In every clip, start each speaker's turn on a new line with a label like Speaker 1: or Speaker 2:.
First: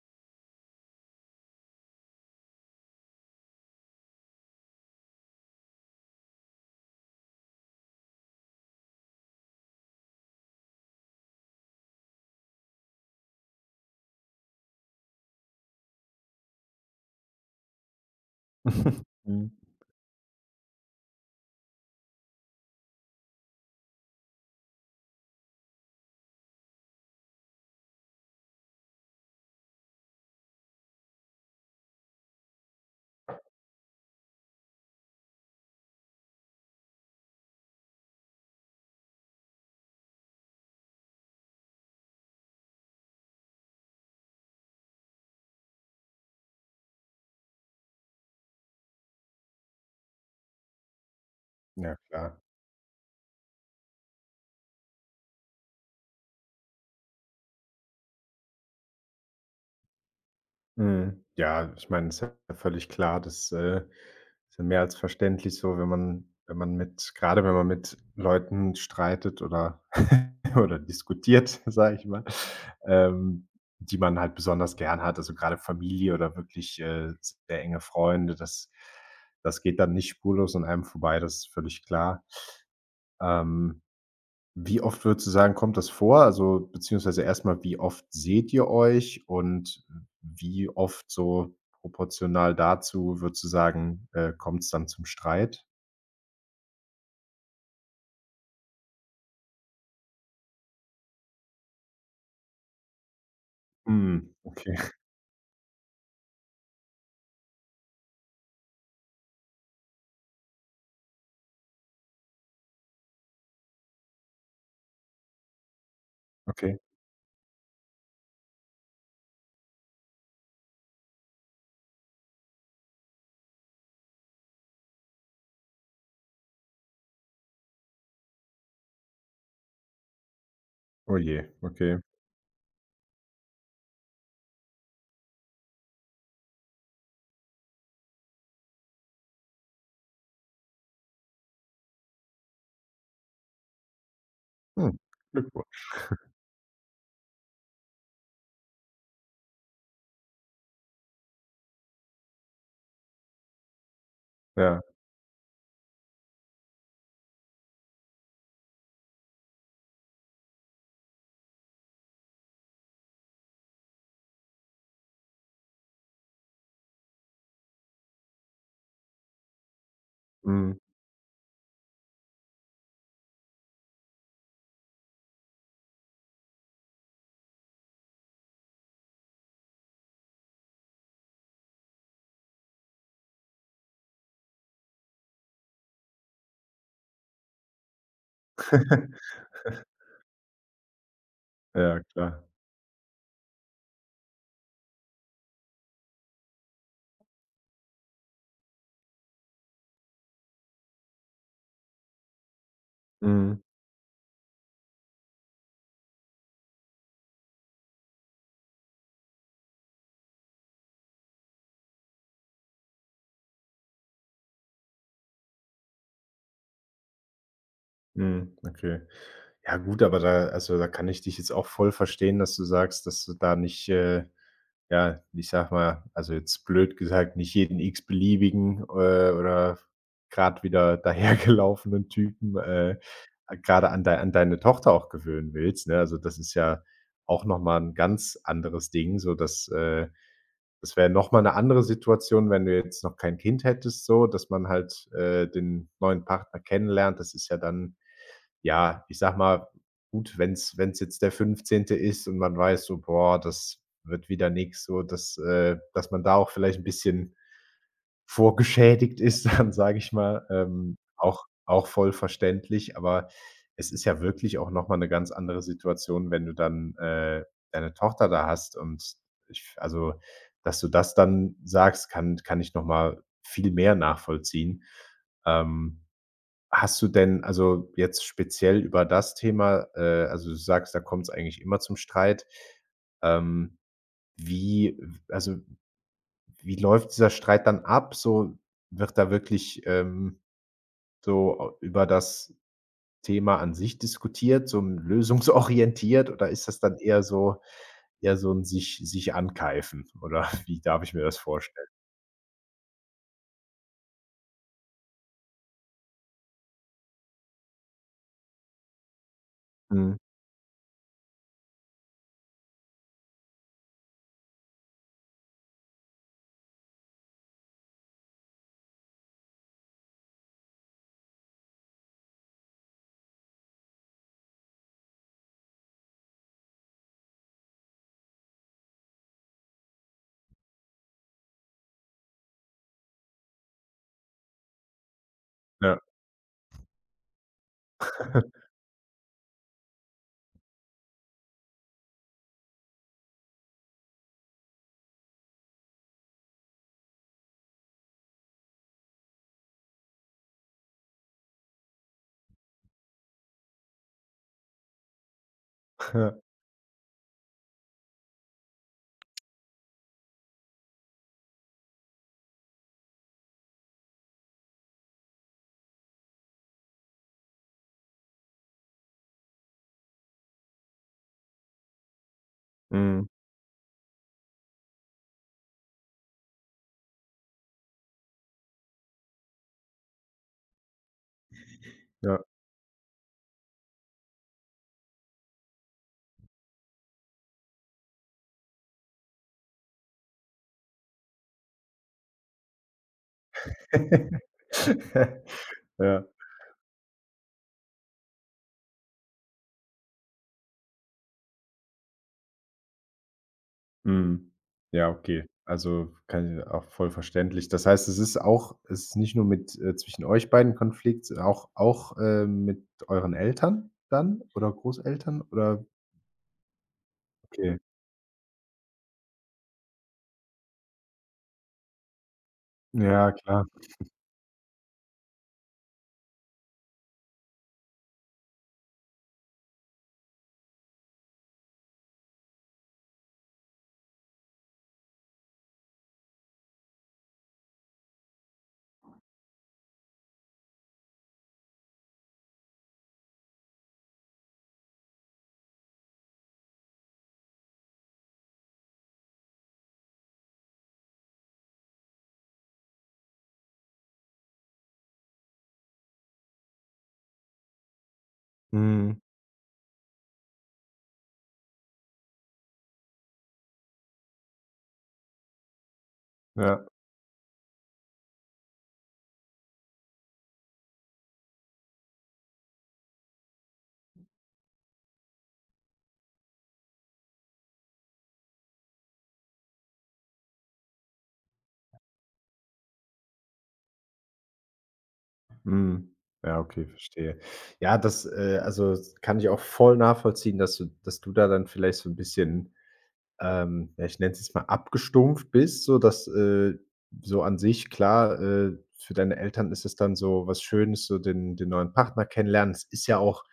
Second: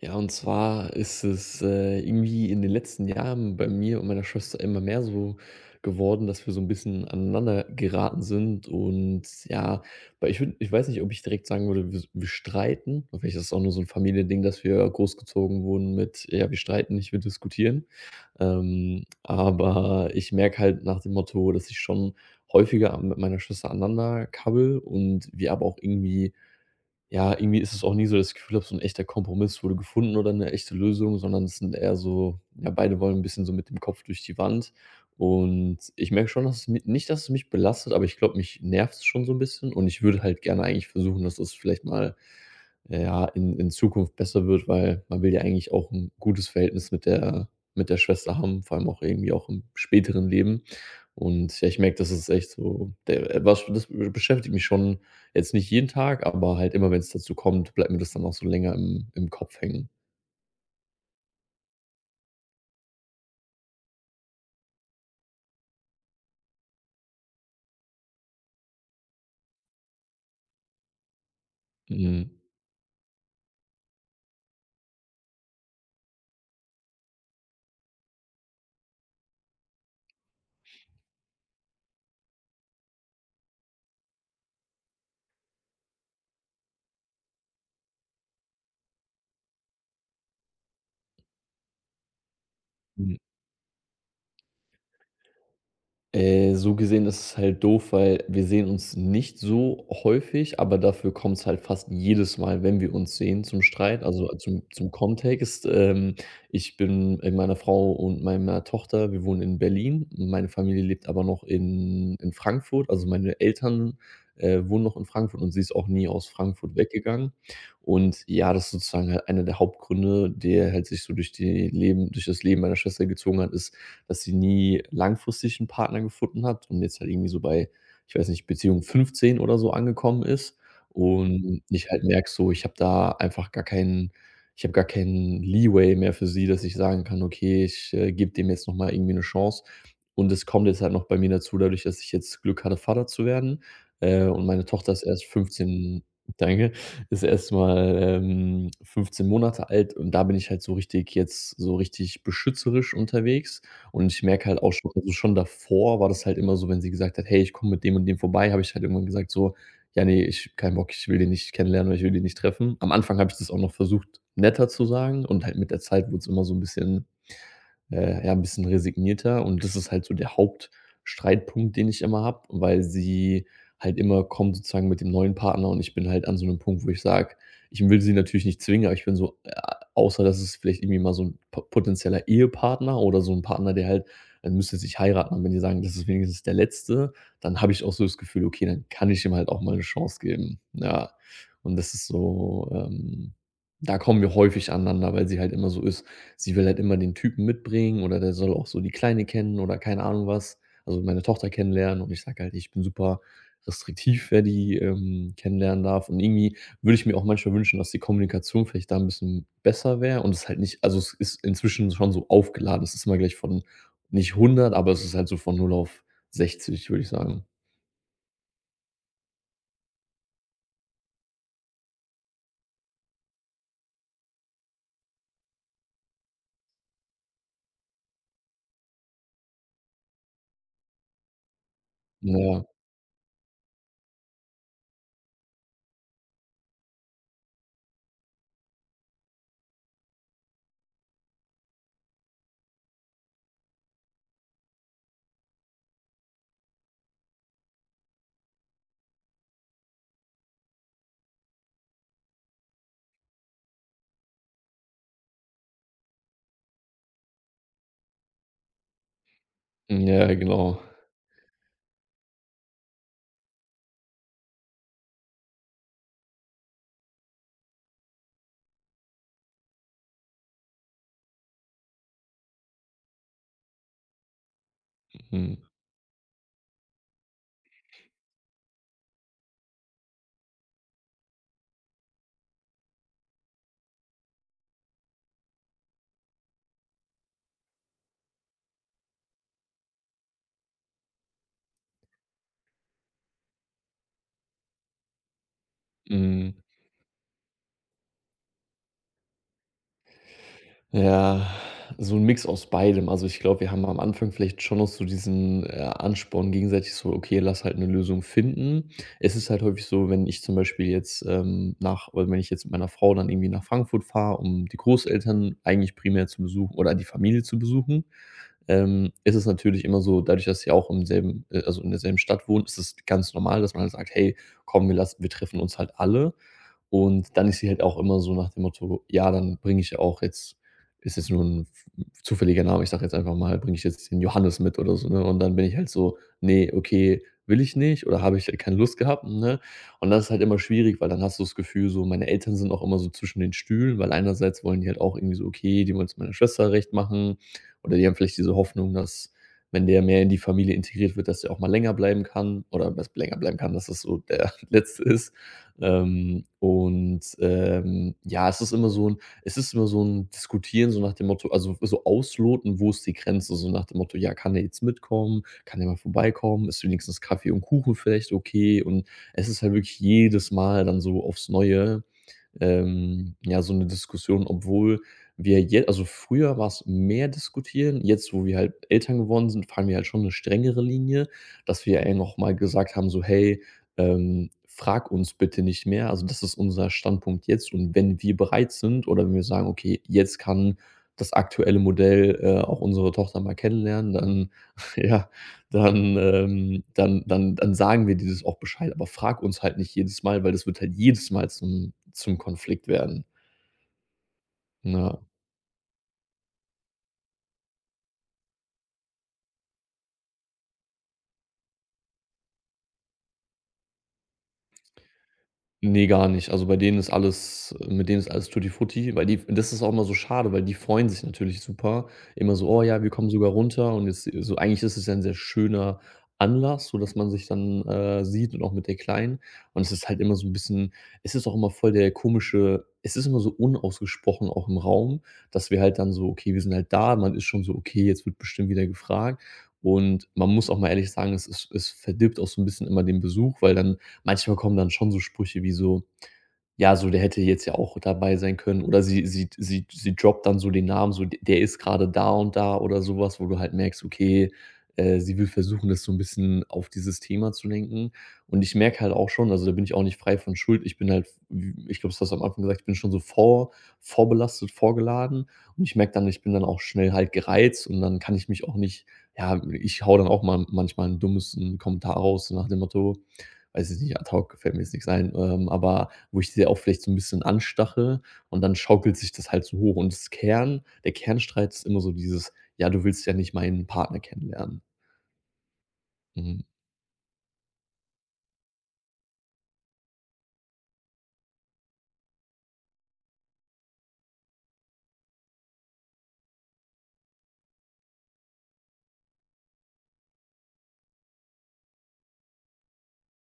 Speaker 1: Ja, und zwar ist es, irgendwie in den letzten Jahren bei mir und meiner Schwester immer mehr so geworden, dass wir so ein bisschen aneinander geraten sind und ja, weil ich würde ich weiß nicht, ob ich direkt sagen würde, wir streiten. Vielleicht ist es auch nur so ein Familiending, dass wir großgezogen wurden mit: „Ja, wir streiten nicht, wir diskutieren.“
Speaker 2: Mhm.
Speaker 1: Aber ich merke halt nach dem Motto, dass ich schon häufiger a mit meiner Schwester aneinander kabbele und wir aber auch irgendwie ja, irgendwie ist es auch nie so, das Gefühl habe, so ein echter Kompromiss wurde gefunden oder eine echte Lösung, sondern es sind eher so ja, beide wollen ein bisschen so mit dem Kopf durch die Wand. Und ich merke schon, dass es mi nicht, dass es mich belastet, aber ich glaube, mich nervt es schon so ein bisschen und ich würde halt gerne eigentlich versuchen, dass das vielleicht mal ja, in Zukunft besser wird, weil man will ja eigentlich auch ein gutes Verhältnis mit der Schwester haben, vor allem auch irgendwie auch im späteren Leben. Und ja, ich merke,
Speaker 2: Ja,
Speaker 1: das ist
Speaker 2: klar.
Speaker 1: echt so der was das beschäftigt mich schon jetzt nicht jeden Tag, aber halt immer, wenn es dazu kommt, bleibt mir das dann auch so länger im Kopf hängen.
Speaker 2: Mhm. Ja, ich meine, es ist ja völlig klar, das ist ja mehr als verständlich, so wenn man wenn man mit gerade wenn man mit Leuten streitet oder oder diskutiert, sage ich mal,
Speaker 1: Mhm.
Speaker 2: ähm, die man halt besonders gern hat, also gerade Familie oder wirklich, sehr enge Freunde, das geht dann nicht spurlos an einem vorbei, das ist völlig klar. Ähm Wie oft würdest du sagen, kommt das vor? Also, beziehungsweise erstmal wie oft seht ihr euch und wie oft so proportional
Speaker 1: Mhm.
Speaker 2: dazu würdest du sagen, kommt es dann zum Streit?
Speaker 1: So gesehen ist es halt doof, weil wir sehen uns nicht so häufig, aber dafür kommt es halt fast jedes Mal, wenn wir uns sehen, zum Streit. Also,
Speaker 2: Hm,
Speaker 1: zum
Speaker 2: okay,
Speaker 1: zum Kontext, ich bin mit meiner Frau und meiner Tochter wir wohnen in Berlin. Meine Familie lebt aber noch in Frankfurt. Also, meine Eltern, wohnen noch in Frankfurt und sie ist auch nie aus Frankfurt
Speaker 2: okay.
Speaker 1: weggegangen. Und ja, das ist sozusagen halt einer der Hauptgründe, der halt sich so durch das Leben meiner Schwester gezogen hat, ist dass sie nie langfristig 'n Partner gefunden hat und jetzt halt irgendwie so bei, ich weiß nicht, Beziehung 15 oder so angekommen ist
Speaker 2: Oh je,
Speaker 1: und ich
Speaker 2: okay.
Speaker 1: halt merke so, ich habe gar keinen Leeway mehr für sie, dass ich sagen kann: „Okay, ich, gebe dem jetzt noch mal irgendwie eine Chance.“ Und es kommt jetzt halt noch bei mir dazu, dadurch, dass ich jetzt Glück hatte, Vater zu werden, und meine Tochter
Speaker 2: Hm,
Speaker 1: ist erst
Speaker 2: Glückwu
Speaker 1: 15 danke, ist erst mal, 15 Monate alt und da bin ich halt so richtig beschützerisch unterwegs. Und ich merke halt auch
Speaker 2: ja,
Speaker 1: schon also, schon davor war das halt immer so, wenn sie gesagt hat: „Hey, ich komme mit dem und dem vorbei“, habe ich halt irgendwann gesagt so: „Ja, nee ich keinen Bock, ich will den nicht kennenlernen oder ich will den nicht treffen.“ Am Anfang habe ich das auch noch versucht, netter zu sagen und halt mit der Zeit wurde es immer so ein bisschen ja, ein bisschen resignierter und das ist halt so der
Speaker 2: mhm.
Speaker 1: Hauptstreitpunkt, den ich immer habe, weil sie halt immer kommt sozusagen mit dem neuen Partner und ich bin halt an so einem Punkt, wo ich sage: „Ich will sie natürlich nicht zwingen“, aber ich bin so, außer dass es vielleicht irgendwie mal so ein po potenzieller Ehepartner oder so ein Partner, der halt dann müsste sich heiraten. Und wenn die sagen: „Das ist wenigstens der Letzte“, dann habe ich auch so das Gefühl: „Okay, dann kann ich ihm halt auch mal eine Chance geben.“ Ja, und das
Speaker 2: Ja,
Speaker 1: ist
Speaker 2: klar.
Speaker 1: so da kommen wir häufig aneinander, weil sie halt immer so ist: Sie will halt immer den Typen mitbringen oder der soll auch so die Kleine kennen oder keine Ahnung was, also meine Tochter kennenlernen und ich sage halt, ich bin super
Speaker 2: Mhm,
Speaker 1: restriktiv, wer die, kennenlernen darf und irgendwie würde ich mir auch manchmal wünschen, dass die Kommunikation vielleicht da ein bisschen besser wäre und es halt nicht also, es ist inzwischen schon so aufgeladen. Es ist immer gleich von nicht 100, aber es ist halt so von 0 auf 60, würde ich sagen.
Speaker 2: mhm, okay. Ja, gut, aber da, also, da kann ich dich jetzt auch voll verstehen, dass du sagst, dass du da nicht. Ja, ich sag mal, also jetzt blöd gesagt, nicht jeden x-beliebigen, oder gerade wieder dahergelaufenen Typen,
Speaker 1: Ja,
Speaker 2: äh, grade an deine Tochter auch gewöhnen willst, ne? Also, das ist ja auch noch mal 'n ganz anderes Ding, so das wäre noch mal 'ne andere Situation, wenn du jetzt noch kein Kind hättest, so, dass man halt, den neuen Partner kennenlernt. Das ist ja dann, ja, ich sag mal, gut, wenn's jetzt der 15. ist und man weiß so: „Boah, das wird wieder nix“, so, dass man da auch vielleicht ein bisschen vorgeschädigt ist dann, sage ich
Speaker 1: ja,
Speaker 2: mal,
Speaker 1: genau.
Speaker 2: auch voll verständlich. Aber es ist ja wirklich auch noch mal 'ne ganz andere Situation, wenn du dann, deine Tochter da hast und ich also, dass du das dann sagst, kann ich noch mal viel mehr nachvollziehen.
Speaker 1: Mhm,
Speaker 2: Ähm Hast du denn, also, jetzt speziell über das Thema, also, du sagst, da kommt es eigentlich immer zum Streit. Ähm, Wie, also, wie läuft dieser Streit dann ab? So, wird da wirklich, so au über das Thema an sich diskutiert, so lösungsorientiert, oder
Speaker 1: mhm.
Speaker 2: ist das dann eher so ein sich ankeifen oder wie darf ich mir das
Speaker 1: Ja,
Speaker 2: vorstellen?
Speaker 1: so ein Mix aus beidem. Also, ich glaube, wir haben am Anfang vielleicht schon noch so diesen, Ansporn gegenseitig so: „Okay, lass halt eine Lösung finden.“ Es ist halt häufig so,
Speaker 2: Mhm.
Speaker 1: wenn ich zum Beispiel jetzt, nach oder wenn ich jetzt mit meiner Frau dann irgendwie nach Frankfurt fahre, um die Großeltern eigentlich primär zu besuchen oder die Familie zu besuchen, ist es natürlich immer so, dadurch, dass sie auch im selben also in derselben Stadt wohnen, ist es ganz normal, dass man halt sagt: „Hey, komm, wir treffen uns halt alle.“ Und dann ist sie halt auch immer so nach dem Motto: „Ja, dann bringe ich ja auch jetzt“ ist jetzt nur ein zufälliger Name, ich sage jetzt einfach mal, bringe ich jetzt den Johannes mit oder so, ne? Und dann bin ich halt
Speaker 2: Ja.
Speaker 1: so: nee, okay, will ich nicht oder habe ich halt keine Lust gehabt“, ne? Und das ist halt immer schwierig, weil dann hast du das Gefühl so meine Eltern sind auch immer so zwischen den Stühlen, weil einerseits wollen die halt auch irgendwie so, okay, die wollen's meiner Schwester recht machen oder die haben vielleicht diese Hoffnung, dass, wenn der mehr in die Familie integriert wird, dass der auch mal länger bleiben kann dass das so der Letzte ist.
Speaker 2: Ja.
Speaker 1: Ja, es ist immer so ein Diskutieren, so nach dem Motto also, so ausloten, wo ist die Grenze, so nach dem Motto: „Ja, kann der jetzt mitkommen? Kann der mal vorbeikommen? Ist wenigstens Kaffee und Kuchen vielleicht okay?“ Und es ist halt wirklich jedes Mal dann so aufs Neue
Speaker 2: Mhm.
Speaker 1: ja, so eine Diskussion, obwohl wir jetzt also früher war es mehr diskutieren. Jetzt, wo wir halt Eltern geworden sind, fahren wir halt schon eine strengere Linie, dass wir ja noch
Speaker 2: Ja.
Speaker 1: mal gesagt haben, so: „Hey, frag uns bitte nicht mehr.“ Also, das ist unser Standpunkt jetzt und wenn wir bereit sind oder wenn wir sagen: „Okay, jetzt kann das aktuelle Modell, auch unsere Tochter mal kennenlernen“, dann ja dann,
Speaker 2: Ja.
Speaker 1: dann sagen wir dir das auch Bescheid, aber frag uns halt nicht jedes Mal, weil das wird halt jedes Mal zum Konflikt werden,
Speaker 2: Mhm. Ja,
Speaker 1: ne?
Speaker 2: okay. Also, kann ich auch voll verständlich. Das heißt, es ist nicht nur mit zwischen euch beiden Konflikt, sondern auch mit euren Eltern dann oder Großeltern oder
Speaker 1: Ne, gar nicht. Also, bei denen ist alles
Speaker 2: okay.
Speaker 1: mit denen ist alles Tutti Frutti, weil die das ist auch immer so schade, weil die freuen sich natürlich super. Immer so: „Oh ja, wir kommen
Speaker 2: Ja,
Speaker 1: sogar
Speaker 2: klar.
Speaker 1: runter“ und jetzt so eigentlich ist es ja ein sehr schöner Anlass, so dass man sich dann, sieht und auch mit der Kleinen. Und es ist halt immer so ein bisschen es ist auch immer voll der komische es ist immer so unausgesprochen auch im Raum, dass wir halt dann so okay, wir sind halt da, man ist schon so: „Okay, jetzt wird bestimmt wieder gefragt.“ Und man muss auch mal ehrlich sagen, es verdirbt auch so ein bisschen immer den Besuch, weil dann manchmal kommen dann schon so Sprüche wie so, ja, so der hätte jetzt ja auch dabei sein können oder sie droppt dann so den Namen, so d der ist gerade da und da oder sowas wo du halt merkst, okay, sie will versuchen, das so ein bisschen auf dieses Thema zu lenken. Und ich merke halt
Speaker 2: Mhm.
Speaker 1: auch schon also, da bin ich auch nicht frei von Schuld. Ich bin halt f ich glaube, das hast du am Anfang gesagt, ich bin schon so vorbelastet, vorgeladen und ich merke dann, ich bin dann auch
Speaker 2: Ja.
Speaker 1: schnell halt gereizt und dann kann ich mich auch nicht ja, ich hau dann auch mal manchmal einen dummen Kommentar raus, so nach dem Motto, weiß ich nicht, ad hoc fällt mir jetzt nix ein, aber wo ich sie auch vielleicht so ein bisschen anstache und dann schaukelt sich das halt so hoch und das Kernstreit ist immer so dieses: „Ja, du willst ja nicht meinen Partner kennenlernen.“
Speaker 2: Mhm.
Speaker 1: Mhm,
Speaker 2: Ja, okay, verstehe. Ja, das, also, das kann ich auch voll nachvollziehen, dass du da dann vielleicht so ein bisschen. Ja, ich nenne es jetzt mal abgestumpft bist, sodass, so an sich klar, für deine Eltern ist es dann so was Schönes, so den neuen Partner kennenlernen. Es ist ja auch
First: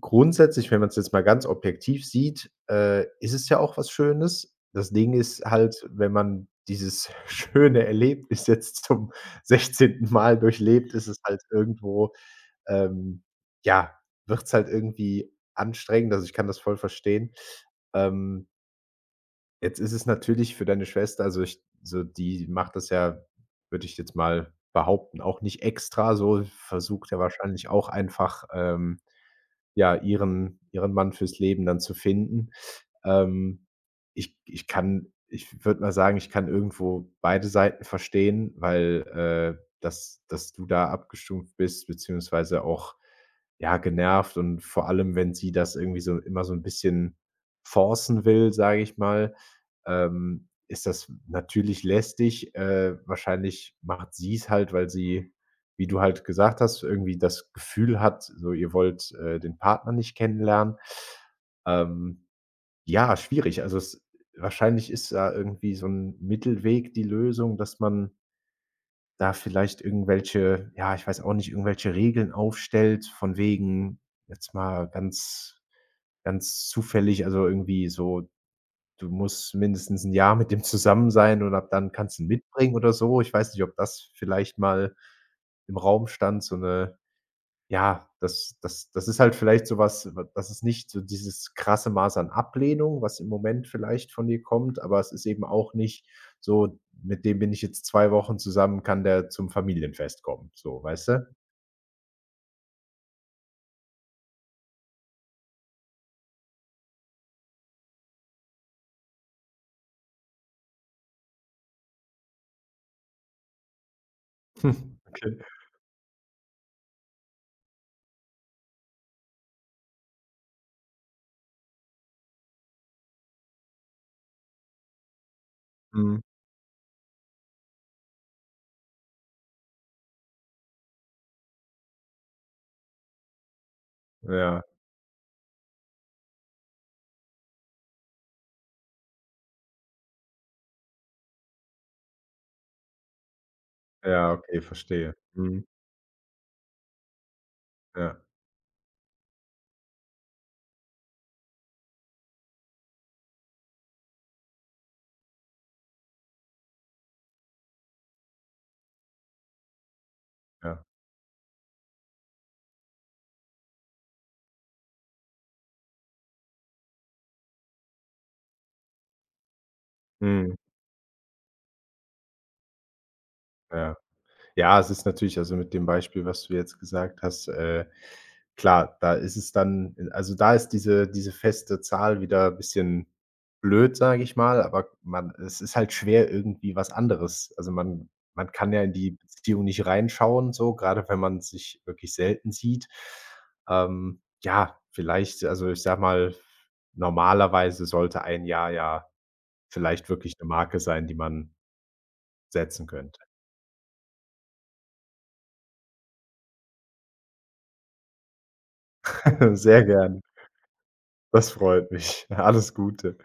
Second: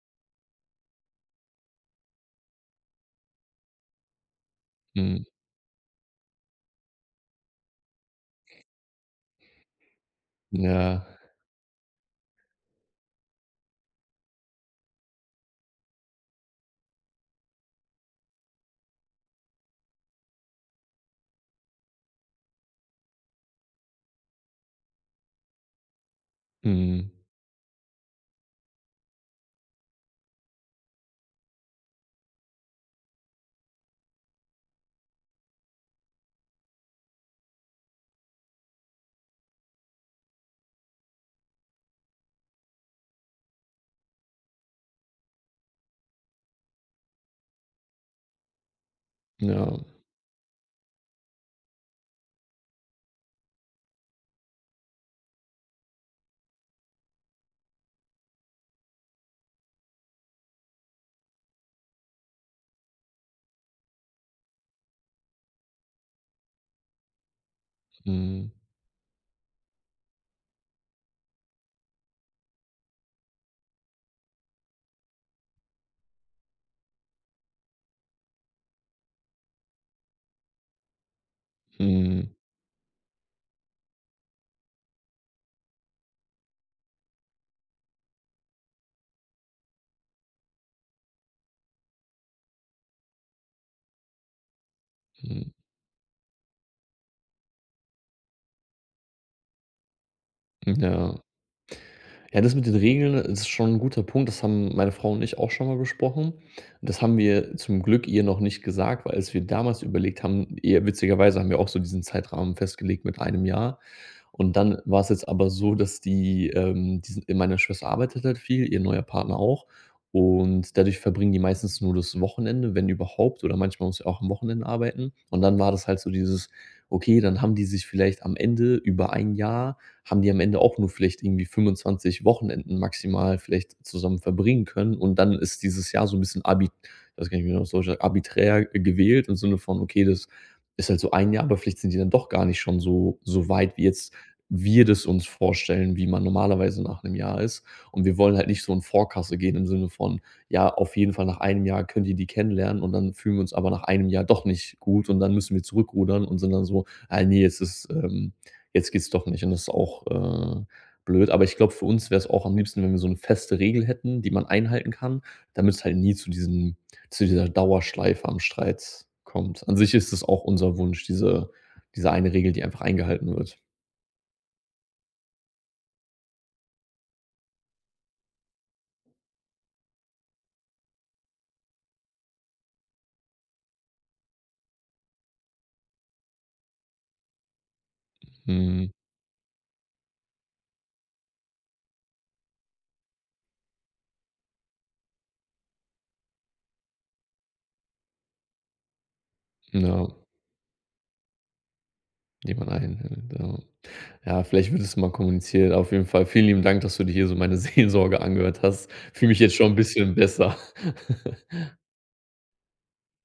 Speaker 2: grundsätzlich, wenn man es jetzt mal ganz objektiv sieht, ist es ja auch was Schönes. Das Ding
Speaker 1: mhm,
Speaker 2: ist halt, wenn man dieses schöne Erlebnis jetzt zum 16. Mal durchlebt,
Speaker 1: ja,
Speaker 2: ist es halt irgendwo, ähm, ja, wird's halt irgendwie anstrengend. Also, ich kann das voll verstehen. Ähm Jetzt ist es natürlich für deine Schwester, also ich so, die macht das ja, würde ich jetzt mal behaupten, auch nicht extra so,
Speaker 1: mhm,
Speaker 2: versucht ja wahrscheinlich auch einfach, ja, ihren Mann fürs Leben dann zu finden. Ähm, ich würde mal sagen, ich kann irgendwo beide Seiten verstehen, weil, dass du da abgestumpft bist, beziehungsweise auch, ja, genervt, und vor allem, wenn sie das irgendwie so immer so ein bisschen forcen will, sage ich mal,
Speaker 1: ja,
Speaker 2: ist das natürlich lästig. Wahrscheinlich macht sie es halt, weil sie, wie du halt gesagt hast, irgendwie das Gefühl hat, so ihr wollt, den Partner nicht kennenlernen. Ähm, ja, schwierig. Also, es wahrscheinlich ist da irgendwie so ein Mittelweg die Lösung, dass man
Speaker 1: mhm,
Speaker 2: da vielleicht irgendwelche, ja, ich weiß auch nicht, irgendwelche Regeln aufstellt von wegen jetzt mal ganz, ganz zufällig, also, irgendwie so: „Du musst mindestens ein Jahr mit dem zusammen sein und ab dann kannst du
Speaker 1: mhm,
Speaker 2: ihn mitbringen“ oder so. Ich weiß nicht, ob das vielleicht mal im Raum stand, so eine ja, das ist halt vielleicht so was. Das ist nicht so dieses krasse Maß an Ablehnung, was im Moment vielleicht von dir kommt, aber es ist eben
Speaker 1: mhm,
Speaker 2: auch nicht so: „Mit dem bin ich jetzt 2 Wochen zusammen, kann der zum Familienfest kommen“, so, weißt
Speaker 1: ja.
Speaker 2: du?
Speaker 1: Ja, das mit den Regeln ist schon ein guter Punkt. Das haben meine Frau und ich auch schon mal besprochen. Das haben wir zum Glück ihr noch nicht gesagt, weil als wir damals überlegt haben eher witzigerweise haben wir auch so diesen Zeitrahmen festgelegt mit einem Jahr. Und dann war es jetzt
Speaker 2: Okay.
Speaker 1: aber so, dass die, die sind meine Schwester arbeitet halt viel, ihr neuer Partner auch. Und dadurch verbringen die meistens nur das Wochenende, wenn überhaupt, oder manchmal muss sie auch am Wochenende arbeiten. Und dann war das halt so
Speaker 2: Mhm.
Speaker 1: dieses: Okay, dann haben die sich vielleicht am Ende über ein Jahr haben die am Ende auch nur vielleicht irgendwie 25 Wochenenden maximal vielleicht zusammen
Speaker 2: Ja,
Speaker 1: verbringen können. Und dann ist dieses Jahr so ein bisschen arbi das kann ich mir noch so sagen, arbiträr gewählt im Sinne von: „Okay, das ist halt so ein Jahr, aber vielleicht sind die dann doch gar nicht schon so weit, wie jetzt
Speaker 2: ja, okay,
Speaker 1: wir das
Speaker 2: verstehe.
Speaker 1: uns
Speaker 2: Mhm.
Speaker 1: vorstellen, wie man normalerweise nach einem Jahr ist.“ Und wir
Speaker 2: Ja,
Speaker 1: wollen halt nicht so in Vorkasse gehen im Sinne von: „Ja, auf jeden Fall nach einem Jahr könnt ihr die kennenlernen“ und dann fühlen wir uns aber nach einem Jahr doch nicht gut und dann müssen wir zurückrudern und sind dann so: „Ah ne, jetzt ist, jetzt geht's doch nicht und das ist auch,
Speaker 2: ja.
Speaker 1: blöd. Aber ich glaube, für uns wäre es auch am liebsten, wenn wir so eine feste Regel hätten, die man einhalten kann, damit es halt nie zu diesem zu dieser Dauerschleife am Streit kommt. An sich ist es auch
Speaker 2: Mhm.
Speaker 1: unser Wunsch, diese eine Regel, die einfach eingehalten wird.
Speaker 2: Ja. Ja, es ist natürlich, also, mit dem Beispiel, was du jetzt gesagt hast, klar, da ist es dann, also, da ist diese feste Zahl wieder ein bisschen blöd, sage ich mal, aber man es ist halt schwer irgendwie was anderes. Also, man kann ja
Speaker 1: Mhm,
Speaker 2: in die Beziehung nicht reinschauen so, gerade wenn man sich wirklich selten sieht. Ja, vielleicht, also, ich sag mal, normalerweise sollte ein Jahr ja
Speaker 1: ja,
Speaker 2: vielleicht wirklich eine Marke sein, die man
Speaker 1: die man
Speaker 2: setzen könnte.
Speaker 1: einhält, ja. Ja, vielleicht wird es mal kommuniziert. Auf jeden Fall vielen lieben Dank, dass du dir hier so meine Seelsorge angehört hast. Fühle mich jetzt schon ein
Speaker 2: Sehr
Speaker 1: bisschen
Speaker 2: gern.
Speaker 1: besser.
Speaker 2: Das freut mich. Alles Gute.